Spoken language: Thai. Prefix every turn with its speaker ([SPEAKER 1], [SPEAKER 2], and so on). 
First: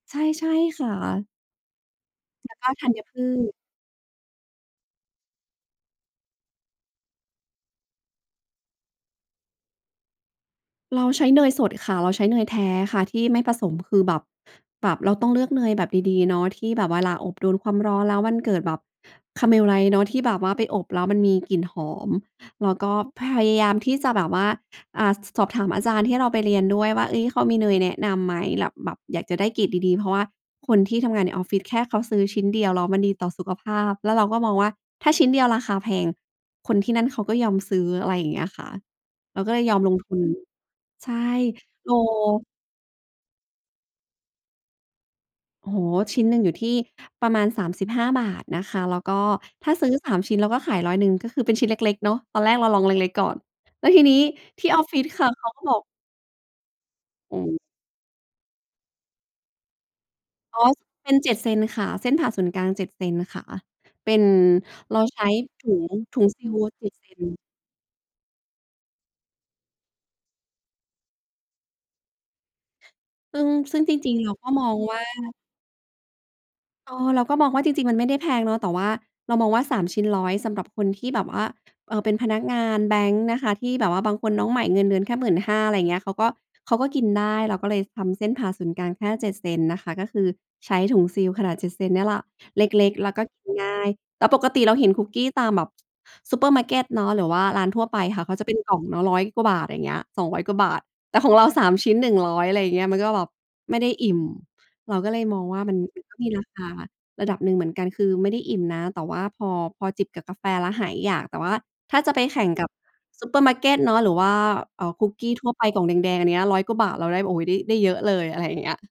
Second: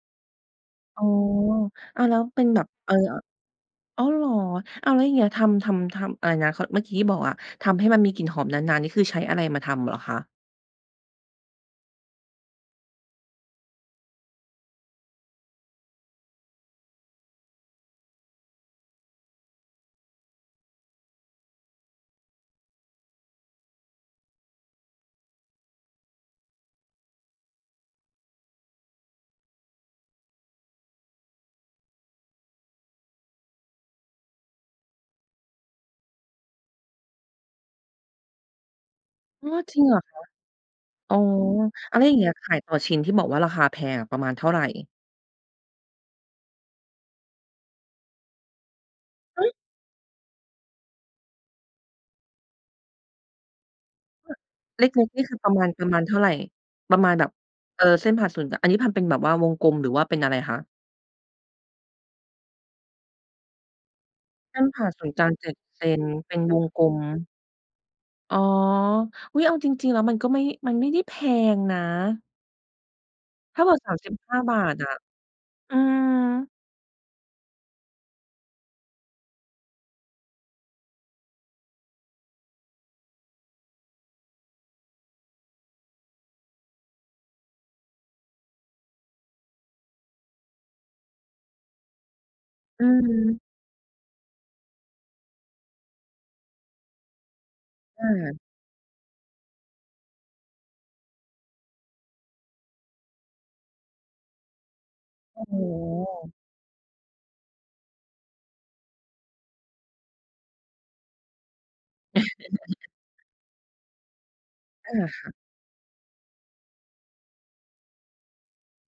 [SPEAKER 1] ใช่ ใช่ค่
[SPEAKER 2] อ๋อ
[SPEAKER 1] ะ
[SPEAKER 2] อ้าวแล้วเป็
[SPEAKER 1] แ
[SPEAKER 2] น
[SPEAKER 1] ล้
[SPEAKER 2] แ
[SPEAKER 1] ว
[SPEAKER 2] บ
[SPEAKER 1] ก
[SPEAKER 2] บ
[SPEAKER 1] ็ธ
[SPEAKER 2] เ
[SPEAKER 1] ั
[SPEAKER 2] อ่อ
[SPEAKER 1] ญพืช
[SPEAKER 2] อ้าว เหรอ? อ้าวแล้วอย่างเงี้ย ทำ ทำ ทำอะไรนะ เขา เมื่อกี้ที่บอกอะ ทำให้มันมีกลิ่นหอมนาน ๆ นี่คือใช้อะไรมาทำเหรอคะ?
[SPEAKER 1] เราใช้เนยสดค่ะ เราใช้เนยแท้ค่ะ ที่ไม่ผสมคือแบบ แบบเราต้องเลือกเนยแบบดี ๆ เนาะ ที่แบบเวลาอบโดนความร้อน แล้วมันเกิดแบบ Caramelize เนาะ ที่แบบว่าไปอบแล้วมันมีกลิ่นหอม แล้วก็ พยายามที่จะแบบว่า อ่า สอบถามอาจารย์ที่เราไปเรียนด้วยว่า เอ๊ย เขามีเนยแนะนำไหม แลบ แบบอยากจะได้เกรดดี ๆ เพราะว่าคนที่ทำงานในออฟฟิศแค่เขาซื้อชิ้นเดียว แล้วมันดีต่อสุขภาพ แล้วเราก็มองว่าถ้าชิ้นเดียวราคาแพง คนที่นั่นเขาก็ยอมซื้อ อะไรอย่างเงี้ยค่ะ เรา
[SPEAKER 2] อ๋อ
[SPEAKER 1] ก็เลยย
[SPEAKER 2] จ
[SPEAKER 1] อ
[SPEAKER 2] ริ
[SPEAKER 1] ม
[SPEAKER 2] ง
[SPEAKER 1] ล
[SPEAKER 2] เหร
[SPEAKER 1] ง
[SPEAKER 2] อ
[SPEAKER 1] ท
[SPEAKER 2] ค
[SPEAKER 1] ุ
[SPEAKER 2] ะ
[SPEAKER 1] น ใช
[SPEAKER 2] อ๋
[SPEAKER 1] ่
[SPEAKER 2] อ
[SPEAKER 1] โอ้
[SPEAKER 2] อะไรอย่างเงี้ย ขายต่อชิ้นที่บอกว่าราคาแพงอะ ประมาณเท่าไร?
[SPEAKER 1] โอ้โฮ ชิ้นหนึ่งอยู่ที่ประมาณ 35 บาทนะคะ แล้วก็
[SPEAKER 2] เฮ้ย!
[SPEAKER 1] ถ้าซื้อ 3 ชิ้น เราก็ขาย 100 ก็คือเป็นชิ้นเล็ก ๆ เนาะ ตอนแรกเราลองเล็ก ๆ ก่อน แล้วทีนี้
[SPEAKER 2] อ
[SPEAKER 1] ที่อ
[SPEAKER 2] า
[SPEAKER 1] อ
[SPEAKER 2] เ
[SPEAKER 1] ฟฟิ
[SPEAKER 2] ล็
[SPEAKER 1] ศ
[SPEAKER 2] ก ๆ
[SPEAKER 1] ค
[SPEAKER 2] นี่
[SPEAKER 1] ่ะ
[SPEAKER 2] คื
[SPEAKER 1] เ
[SPEAKER 2] อ
[SPEAKER 1] ข
[SPEAKER 2] ป
[SPEAKER 1] า
[SPEAKER 2] ระ
[SPEAKER 1] ก็
[SPEAKER 2] มาณ
[SPEAKER 1] บอก
[SPEAKER 2] ประมาณเท่าไร ประมาณแบบ
[SPEAKER 1] อือฮึ
[SPEAKER 2] เอ่อ เส้นผ่านศูนย์ อันนี้พันเป็นแบบว่าวงกลมหรือว่าเป็นอะไรค
[SPEAKER 1] อ
[SPEAKER 2] ะ?
[SPEAKER 1] ๋อ เป็น 7 เซนค่ะ เส้นผ่าศูนย์กลาง 7 เซนค่ะ เป็น
[SPEAKER 2] เส้นผ่าน
[SPEAKER 1] เรา
[SPEAKER 2] ศูนย์
[SPEAKER 1] ใ
[SPEAKER 2] ก
[SPEAKER 1] ช
[SPEAKER 2] ล
[SPEAKER 1] ้
[SPEAKER 2] าง 7
[SPEAKER 1] ถุ
[SPEAKER 2] เซ
[SPEAKER 1] ง
[SPEAKER 2] น
[SPEAKER 1] ถุง
[SPEAKER 2] เป็น
[SPEAKER 1] ซี
[SPEAKER 2] ว
[SPEAKER 1] ล
[SPEAKER 2] งก
[SPEAKER 1] เ
[SPEAKER 2] ล
[SPEAKER 1] จ็ด
[SPEAKER 2] ม
[SPEAKER 1] เซน
[SPEAKER 2] อ๋อ อุ๊ย! เอาจริง ๆ แล้วมันก็ไม่ มันไม่ได้แพงนะ
[SPEAKER 1] ซึ่ง
[SPEAKER 2] ถ้าบ
[SPEAKER 1] ซ
[SPEAKER 2] อก
[SPEAKER 1] ึ่ง
[SPEAKER 2] ส
[SPEAKER 1] จ
[SPEAKER 2] ามสิ
[SPEAKER 1] ริ
[SPEAKER 2] บ
[SPEAKER 1] ง ๆ เร
[SPEAKER 2] ห
[SPEAKER 1] า
[SPEAKER 2] ้า
[SPEAKER 1] ก็
[SPEAKER 2] บา
[SPEAKER 1] มอ
[SPEAKER 2] ท
[SPEAKER 1] ง
[SPEAKER 2] อ
[SPEAKER 1] ว
[SPEAKER 2] ะ
[SPEAKER 1] ่า
[SPEAKER 2] อืม
[SPEAKER 1] เออ เราก็มองว่าจริง ๆ มันไม่ได้แพงเนาะ แต่เรามองว่า 3 ชิ้น 100 สำหรับคนที่แบบว่า เอ่อ เป็นพนักงานแบงก์นะคะ ที่แบบว่าบางคนน้องใหม่เงินเดือนแค่ 15,000 อะไรอย่างเงี้ย เขาก็ เขาก็กินได้ เราก็เลยทำเส้นผ่าศูนย์กลางแค่ 7 เซนนะคะ ก็คือใช้ถุงซีลขนาด 7 เซนนี่แหละ เ
[SPEAKER 2] อ
[SPEAKER 1] ล็ก ๆ แล้วก็ก
[SPEAKER 2] ืม
[SPEAKER 1] ินง่าย แต่ปกติเราเห็นคุกกี้ตามแบบซูเปอร์มาร์เกตเนาะ หรือว่าร้านทั่วไป
[SPEAKER 2] ค่
[SPEAKER 1] ค่ะ เ
[SPEAKER 2] ะ
[SPEAKER 1] ขาจะเป็นกล่องเนาะ 100 กว่าบาท อย่างเงี้ย 200 กว่าบาท แต่ของเรา 3 ชิ้น 100 อะไรอย่างเงี้ย มันก็แบบไม่ได้อิ่ม เราก็เลยม
[SPEAKER 2] โอ
[SPEAKER 1] อ
[SPEAKER 2] ้
[SPEAKER 1] ง
[SPEAKER 2] โ
[SPEAKER 1] ว่ามัน มันมี
[SPEAKER 2] ฮ
[SPEAKER 1] ราคาระดับหนึ่งเหมือนกัน คือไม่ได้อิ่มนะ แต่ว่าพอ พอจิบกับกาแฟแล้วหายอยาก แต่ว่าถ้าจะไปแข่งกับซูเปอร์มาร์เกตเนาะ หรือว่า เอ่
[SPEAKER 2] เอ
[SPEAKER 1] อ ค
[SPEAKER 2] อ
[SPEAKER 1] ุก
[SPEAKER 2] ค
[SPEAKER 1] ก
[SPEAKER 2] ่
[SPEAKER 1] ี
[SPEAKER 2] ะ
[SPEAKER 1] ้ทั่วไป กล่องแดง ๆ อันนี้ 100 กว่าบาท เราได้ โอ้โฮ ได้ ได้เยอะเลย อะไรอย่างเงี้ย